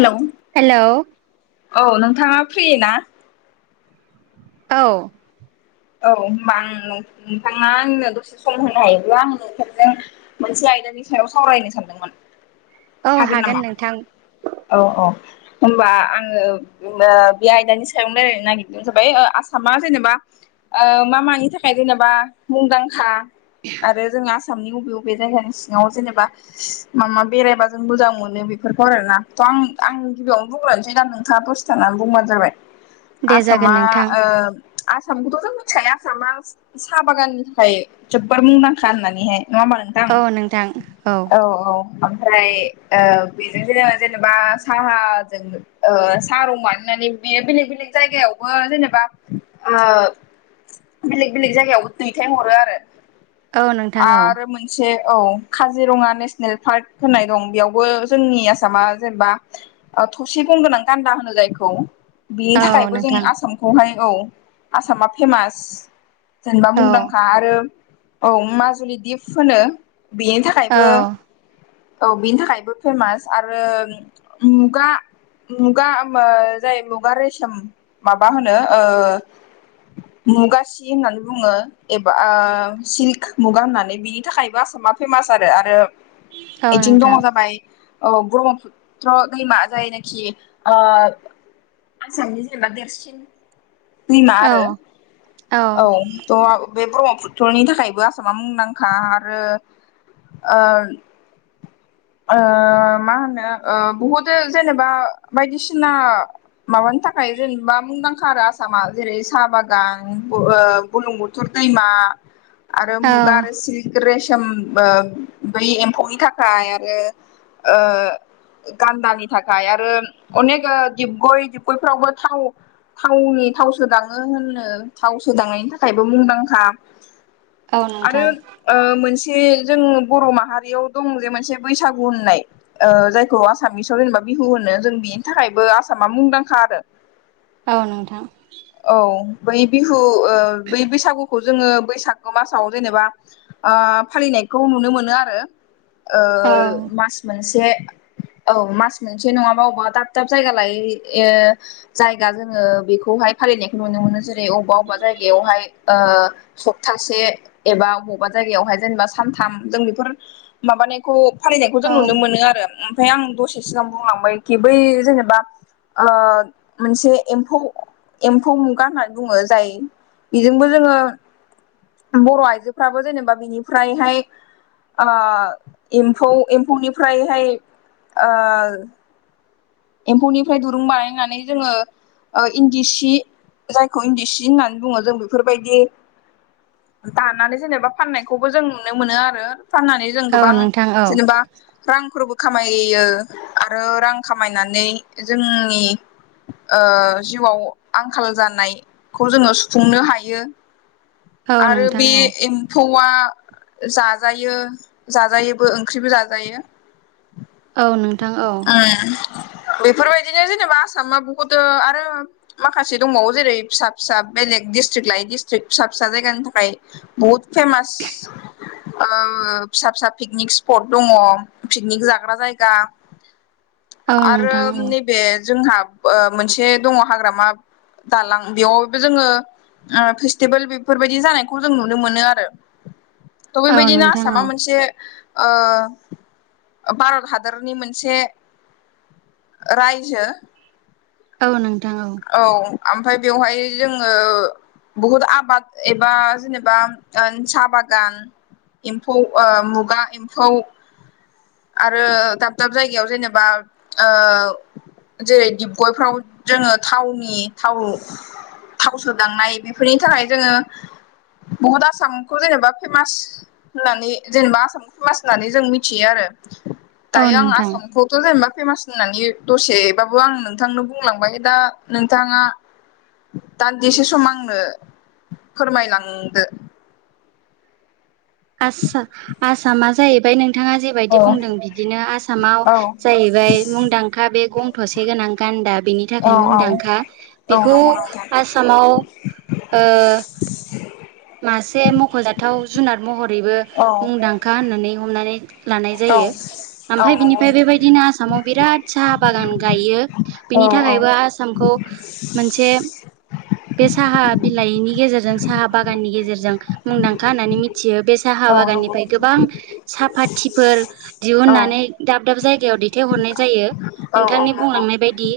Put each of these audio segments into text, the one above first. Hello hello औ नोंथांङा फ्रियो ना? औ औ होनबा आं नोंथांङा आंनो दसे सम होनो हायोब्ला आं नोंथांजों मोनसे आयदानि सायाव सावरायनो सानदोंमोन औ हागोन नामा? नोंथां औ औ होमबा आंङो बे आयदानि सायाव रायलायनो नागिरनायानो जाबाय आसामा जेनेबा ओ मा मानि थाखाय जेनेबा मुंदांखा आरो जों आसा आसामनि बबे बबे जायगानि सिङांव जेनेबा मा मा बेरायबा जों मोजां मोनो बेफोरखौ आरोना आं आं गिबियावनो बुंग्रोनोसै दा नोंथांङा दसे थानानै बुंबानो जाबाय दे जागोन आसामा नोंथां ओ आसामखौथ' जों मिथिखायो आसामा साहा बागाननि थाखाय जोबोर मुंदांखा होननानैहाय नङा होमबा नोंथां औ नोंथां औ औ ओमफ्राय ओ बेजों जो जेनेबा साहाजों साहा रं बाना माने बेयो बेलेग बेलेग जायगायावबो जेनेबा ओ बेलेग बेलेक जायगायाव दैथायहरो आरो औ नोंथां औ आरो मोनसे औ काजिरङा नेसनेल पार्क होननाय दं बेयावबो जोंनि आसामा जेनेबा थसे गंगोनां गान्दा होनो जायखौ बिनि औ थाखायबो जों नोंथां आसामखौहाय औ आसामा फेमास जेनेबा औ मुंदांखा आरो औ माजुलि दिप होनो बेनि औ थाखायबो औ बिनि थाखायबो फेमास आरो मुगा मुगा जाय मुगा रेसोम माबा होनो मुगा सि होननानै बुङो एबा ओ सिल्क मुगा होननानै बिनि थाखायबो आसा मा फेमास आरो आरो औ आथिं दंङ नोंथां जाबाय औ ब्रह्मपुत्र दैमा जायनाखि ओ आसामनि जेनेबा देरसिन दैमा औ आरो औ थ' बे ब्रह्मपुत्रनि थाखायबो आसामा मुंदांखा आरो मा होनो बहुद जेनेबा बायदिसिना माबानि थाखाय जेनेबा मुंदांखा आरो आसामा जेरै साहा बागान बुलुंबुथुर दैैमा आरो औ मुगा आरो सिल्क रेसम बै एम्फौनि थाखाय ओ ओ गान्दानि थाखाय आरो अनेक ओ डिबगय डिबगयफ्रावबो थाव थावनि थाव सोदाङो होननो थाव सोदांनायनि थाखायबो मुंदांखा औ आरो नोंथां ओ मोनसे जों बर' माहारियाव दं जे मोनसे बैसागु होननाय ओ जायखौ आसामिसाव जेनेबा बिहु होनो जों बेनि थाखायबो आसामा मुंदांखा आरो औ नोंथां औ बै बिहु ओ बै बैसागुखौ जोङो बैसागो मासाव जेनेबा ओ फालिनायखौ नुनो मोनो आरो ओ ओ औ मास मोनसे औ मास मोनसे नङाबा बबेबा दाब दाब जायगा लायै ओ जायगा जोङो बेखौहाय फालिनायखौ नुनो मोनो जेरै अबा अबा जायगायावहाय ओ सप्तासे एबा अबावबा जायगायावहाय जेनेबा सानथाम जों बेफोर माबानि खौ फालिनायखौ जों औ नुनो मोनो आरो ओमफ्राय आं दसे सिगां बुंलांबायखि बै जेनेबा ओ मोनसे एम्फौ एम्फौ मुगा होननानै बुङो जाय बेजोंबो जोङो बर' आइजोफ्राबो जेनेबा बिनिफ्रायहाय ओ एम्फौ एम्फौनिफ्रायहाय ओ एम्फौनिफ्राय दुरुं बानायनानै जोङो ओ इन्दि सि जायखौ इन्दि सि होननानै बुङो जों बेफोरबायदि दानानै जेनेबा फाननायखौबो जों नुनो मोनो आरो फाननानै जों औ गोबां नोंथां औ जेनेबा रांफोरबो खामायो आरो रां खाम- मायनानै जोंनि ओ जिउआव आंखाल जानायखौ जोङो सुफुंनो हायो औ आरो नोंथां बे औ एम्फौआ जाजायो जाजायोबो ओंख्रिबो जाजायो औ नोंथां औ उम बेफोरबायदिनो जेनेबा आसामा बहुदो आरो माखासे दंबावो जेरै फिसा फिसा बेलेग डिस्ट्रिक्ट लायै डस्ट्रिक्क फिसा फिसा जायगानि थाखाय बहुत फेमास उम ओ फिसा फिसा पिकनिक स्पट दङ पिकनिक जाग्रा जायगा औ आरो नोंथां औ नैबे जोंहा बो मोनसे दङ हाग्रामा दालां बेयावबो जोङो ओ फेस्टिभोल बेफोरबायदि जानायखौ जों नुनो मोनो आरो थ' औ बेबायदिनो नोंथां औ आसामा मोनसे हो ओ ओ भारत हादरनि मोनसे रायजो औ नोंथां औ आमफाय बेवहाय जोङो बहुत आबाद एबा जेनेबा ओ साहा बागान एम्फौ ओ मुगा एम्फौ आरो दाब दाब जायगायाव जेने बा औ जेरै डबगयफ्राव जोङो थावनि थाव थाव सोदांनाय बेफोरनि थाखाय जोङो बहुत आसामखौ जेनेबा फेमास होननानै जेनेबा आसामखौ फेमास होननानै जों मिथियो आरो औ दायो आं नोंथां आसामखौ जेनेबा फेमास होननानै दसेबाबो आं नोंथांनो बुंलांबाय दा नोंथाङा दान्दिसे सम आंनो फोरमायलांदो आस्सा आसामा जाहैबाय नों नोंथाङा औ जेबायदि बुंदों बिदिनो आसामाव जाहैबाय मुंदांखा बे गं थसे गोनां गान दा बेनि औ थाखायनो औ मुंदांखा हो औ बेखौ नंगौ नोंथां आसामाव ओ मासे मख'जाथाव जुनार महरैबो औ मुंदांखा होननानै हमनानै लानाय औ जायो आमफाय नंगौ बिनिफाय नोंथां बेबायदिनो आसामाव बिराद साहा बागान गायो औ बिनि औ औ नंगौ नोंथां औ थाखायबो आसामखौ उफ मोनसे [inaudible] बे साहा बिलाइनि गेजेरजों साहा बागाननि गेजेरजों मुंदांखा होननानै मिथि थियो बे साहा औ नंगौ बागाननिफ्राय गोबां साफाथिफोर औ दिहुननानै दाब दाब जायगायाव दैथायहरनाय जायो औ औ नंगौ औ नंगौ औ नंगौ औ नंगौ औ नोंथांनि बुंलांनाय बायदि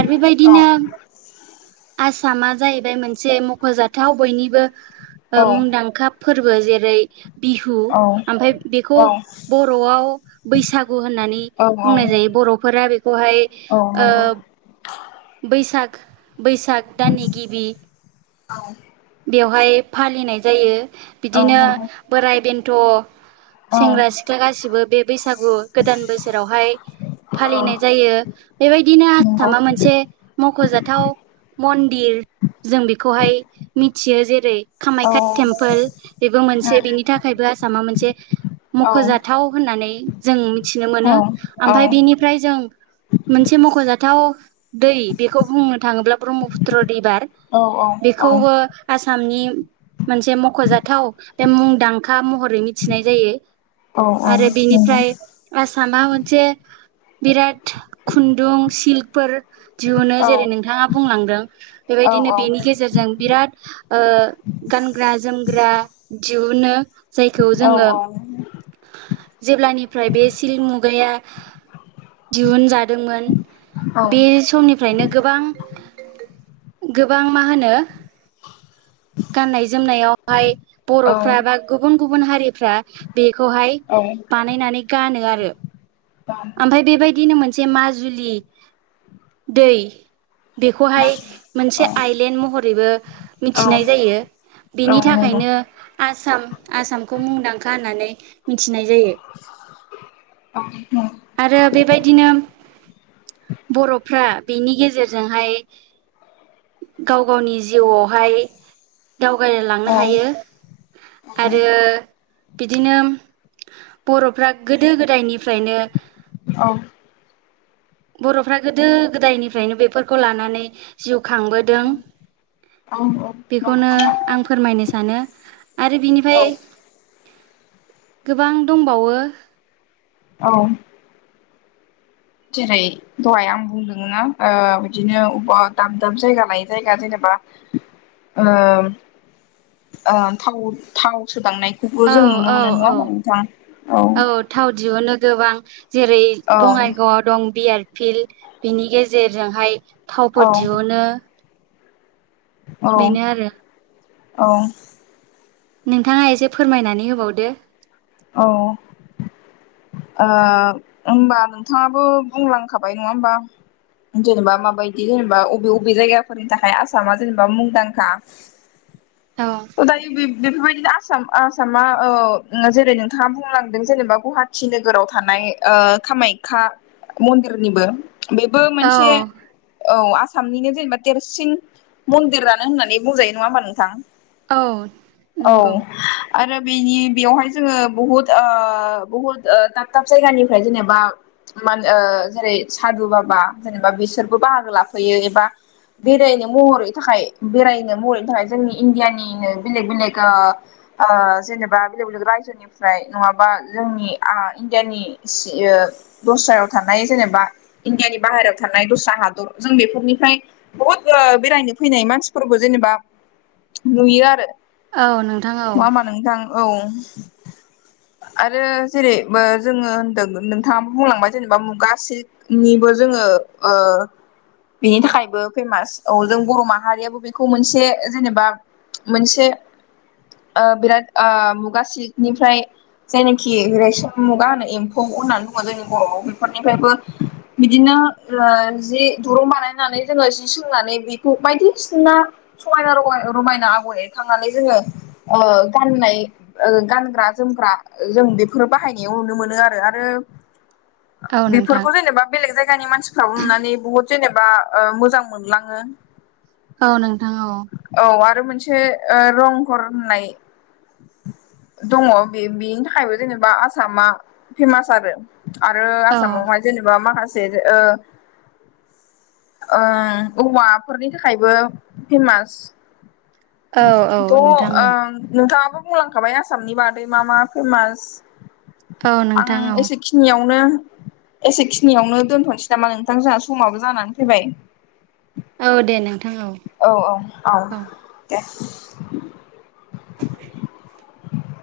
आर बेबायदिनो [inaudible] आसामा जाहैबाय मोनसे मख'जाथाव बयनिबो ओ औ मुंदांखा फोरबो जे [unintelligible] बिहु आमफाय बेखौ बर'आव बैसागु होननानै बुंनाय जायो बर'फोरा बेखौहाय ओ बैसाग बैसाग दाननि गिबि बेवहाय फालिनाय जायो औ बिदिनो नंगौ बोराइ बेन्थ' सेंग्रा सिख्ला गासिबो बे बैसागु गोदान बोसोरावहाय फालिनाय जायो बेबायदिनो आसामा मोनसे मख'जाथाव मन्दिर जों बेखौहाय मिथियो जेरै कामाख्या टेम्पोल बेबो मोनसे बे बेनि थाखायबो आसामा मोनसे मख'जाथाव होननानै जों मिथिनो मोनो आमफाय बिनिफ्राय जों मोनसे मख'जाथाव दै बेखौ बुंनो थाङोब्ला ब्रह्म पुत्र रिबार बेखौबो आसामनि मोनसे मख'जाथाव बे मुंदांखा महरै मिथिनाय जायो। आरो बिनिफ्राय आसामा मोनसे बिराद खुन्दुं सिल्क दिहुनो जेरै नोंथाङा बुंलांदों बेबायदिनो बेनि गेजेरजों बिराद गानग्रा जोमग्रा दिहुनो जायखौ जोङो जेब्लानिफ्राय बे सिल्क मुगाया दिहुनजादोंमोन बे समनिफ्रायनो गोबां गोबां मा होनो गाननाय जोमनायावहाय बर'फ्रा बा गुबुन गुबुन हारिफ्रा बेखौहाय बानायनानै गानो आरो आमफाय बेबायदिनो मोनसे माजुलि दै बेखौहाय औ मोनसे आइलेण्ड महरैबो औ मिथिनाय जायो। बेनि नंगौ थाखायनो आसाम आसामखौ मुंदांखा होननानै मिथिनाय। जायो [unintelligible] आरो बेबायदिनो बर'फ्रा बिनि गेजेरजोंहाय गाव गावनि जिउआवहाय दावगाय लांनो औ हायो आरो बिदिनो बर'फ्रा गोदो गोदायनिफ्रायनो औ बर'फ्रा गोदो गोदायनिफ्रायनो बेफोरखौ लानानै जिउ खांबोदों औ नंगौ बेखौनो नोंथां आं फोरमायनो सानो आरो बिनिफ्राय औ गोबां दंबावो औ जेरै दहाय आं बुंदोंना बिदिनो बबेबा दाब दाब जायगा लायै जायगा जेनेबा थाव सोदांनाय औ जों नुनो औ मोनो औ नङा होनबा नोंथां औ थाव दिहुनो गोबां जेरै औ बङाइगावआव दं बि आर फिल बिनि गेजेरजोंहाय औ थावफोर दिहुनो औ बेनो आरो औ नोंथाङा एसे फोरमायनानै होबावदो। औ ओ होमबा नोंथाङाबो बुंलांखाबाय नङा होमबा जेनेबा माबायदि जेनेबा अबे बबे जायगाफोरनि थाखाय आसामा जेनेबा मुंदांखा औ त' दायो बेफोरबायदिनो आसाम आसामा ओ जे- रै नोंथाङा बुंलांदों जेनेबा गौहाटि नोगोराव थानाय ओ कामायखा मन्दिरनिबो बेबो औ मोनसे औ आस सामनिनो जेनेबा देरसिन मन्दिरानो होननानै बुंजायो नङा होमबा नोंथां औ औ नोंगौ आरो बेनि बेवहाय जोङो बुहुत ओ बुहुत दाब दाब जायगानिफ्राय जेनेबा मान ओ जेरै सादु बाबा जेनेबा बिसोरबो बाहागो लाफैयो एबा बेरायनो महरै थाखाय बेरायनो महरैनि थाखाय जोंनि इण्डियानिनो बेलेग बेलेग ओ ओ जेनेबा बेलेग बेलेग रायजो- जोनिफ्राय नङाबा जोंनि आ इण्डियानि सि ओ दस्रायाव थानाय जेनेबा इण्डियानि बाहेरायाव थानाय दस्रा हादर जों बेफोरनिफ्राय बुहुत ओ बेरायनो फैनाय मानसिफोर- खौ जेनेबा नुयो आरो औ नोंथां औ नङा होमबा नोंथां औ [inaudible] आरो जेरै ओ जोङो होनदों नोंथाङा बुंलांबाय जेनेबा मुगासेनिबो जों- ङो ओ बेनि थाखायबो फेमास औ जों बर' माहारियाबो बेखौ मोनसे जेनेबा मोनसे ओ बिराद ओ मुगासि निफ्राय जेनाखि रेसम मुगा होनो एम्फौ होननानै बुङो जोंनि बर'आव बेफोरनिफ्रायबो बिदिनो ओ जि दुरुं बानायनानै जोङो जि सोंनानै बेखौ बायदिसिना समायना रामा रमायना आगर एरखांनानै जोङो ओ गाननाय ओ गान ग्रा जोमग्रा जों बेफोर बाहायनायाव नुनो मोनो आरो आरो औ नोंथां बेफोरखौ जेनेबा बेलेग जायगानि मानसिफ्राबो नुनानै बुहुत जेनेबा ओ मोजां मोनलाङो। औ नों औ आरो मोनसे ओ रंघर होननाय दङ बे बेनि थाखायबो जेनेबा आसामा फेमास आरो। आरो औ आसामावहाय जेनेबा माखास से ओ ओ औवाफोरनि थाखायबो फेमास औ औ त' ओ नोंथां औ नोंथाङाबो बुंलांखाबाय आसामनि बादै मा मा फेमास औ आं नोंथां औ एसेखिनियावनो एसे खिनियावनो दोनथ'निसै नामा नोंथां जोंहा समाबो जानानै फैबाय। औ दे नों औ औ औ दे [inaudible]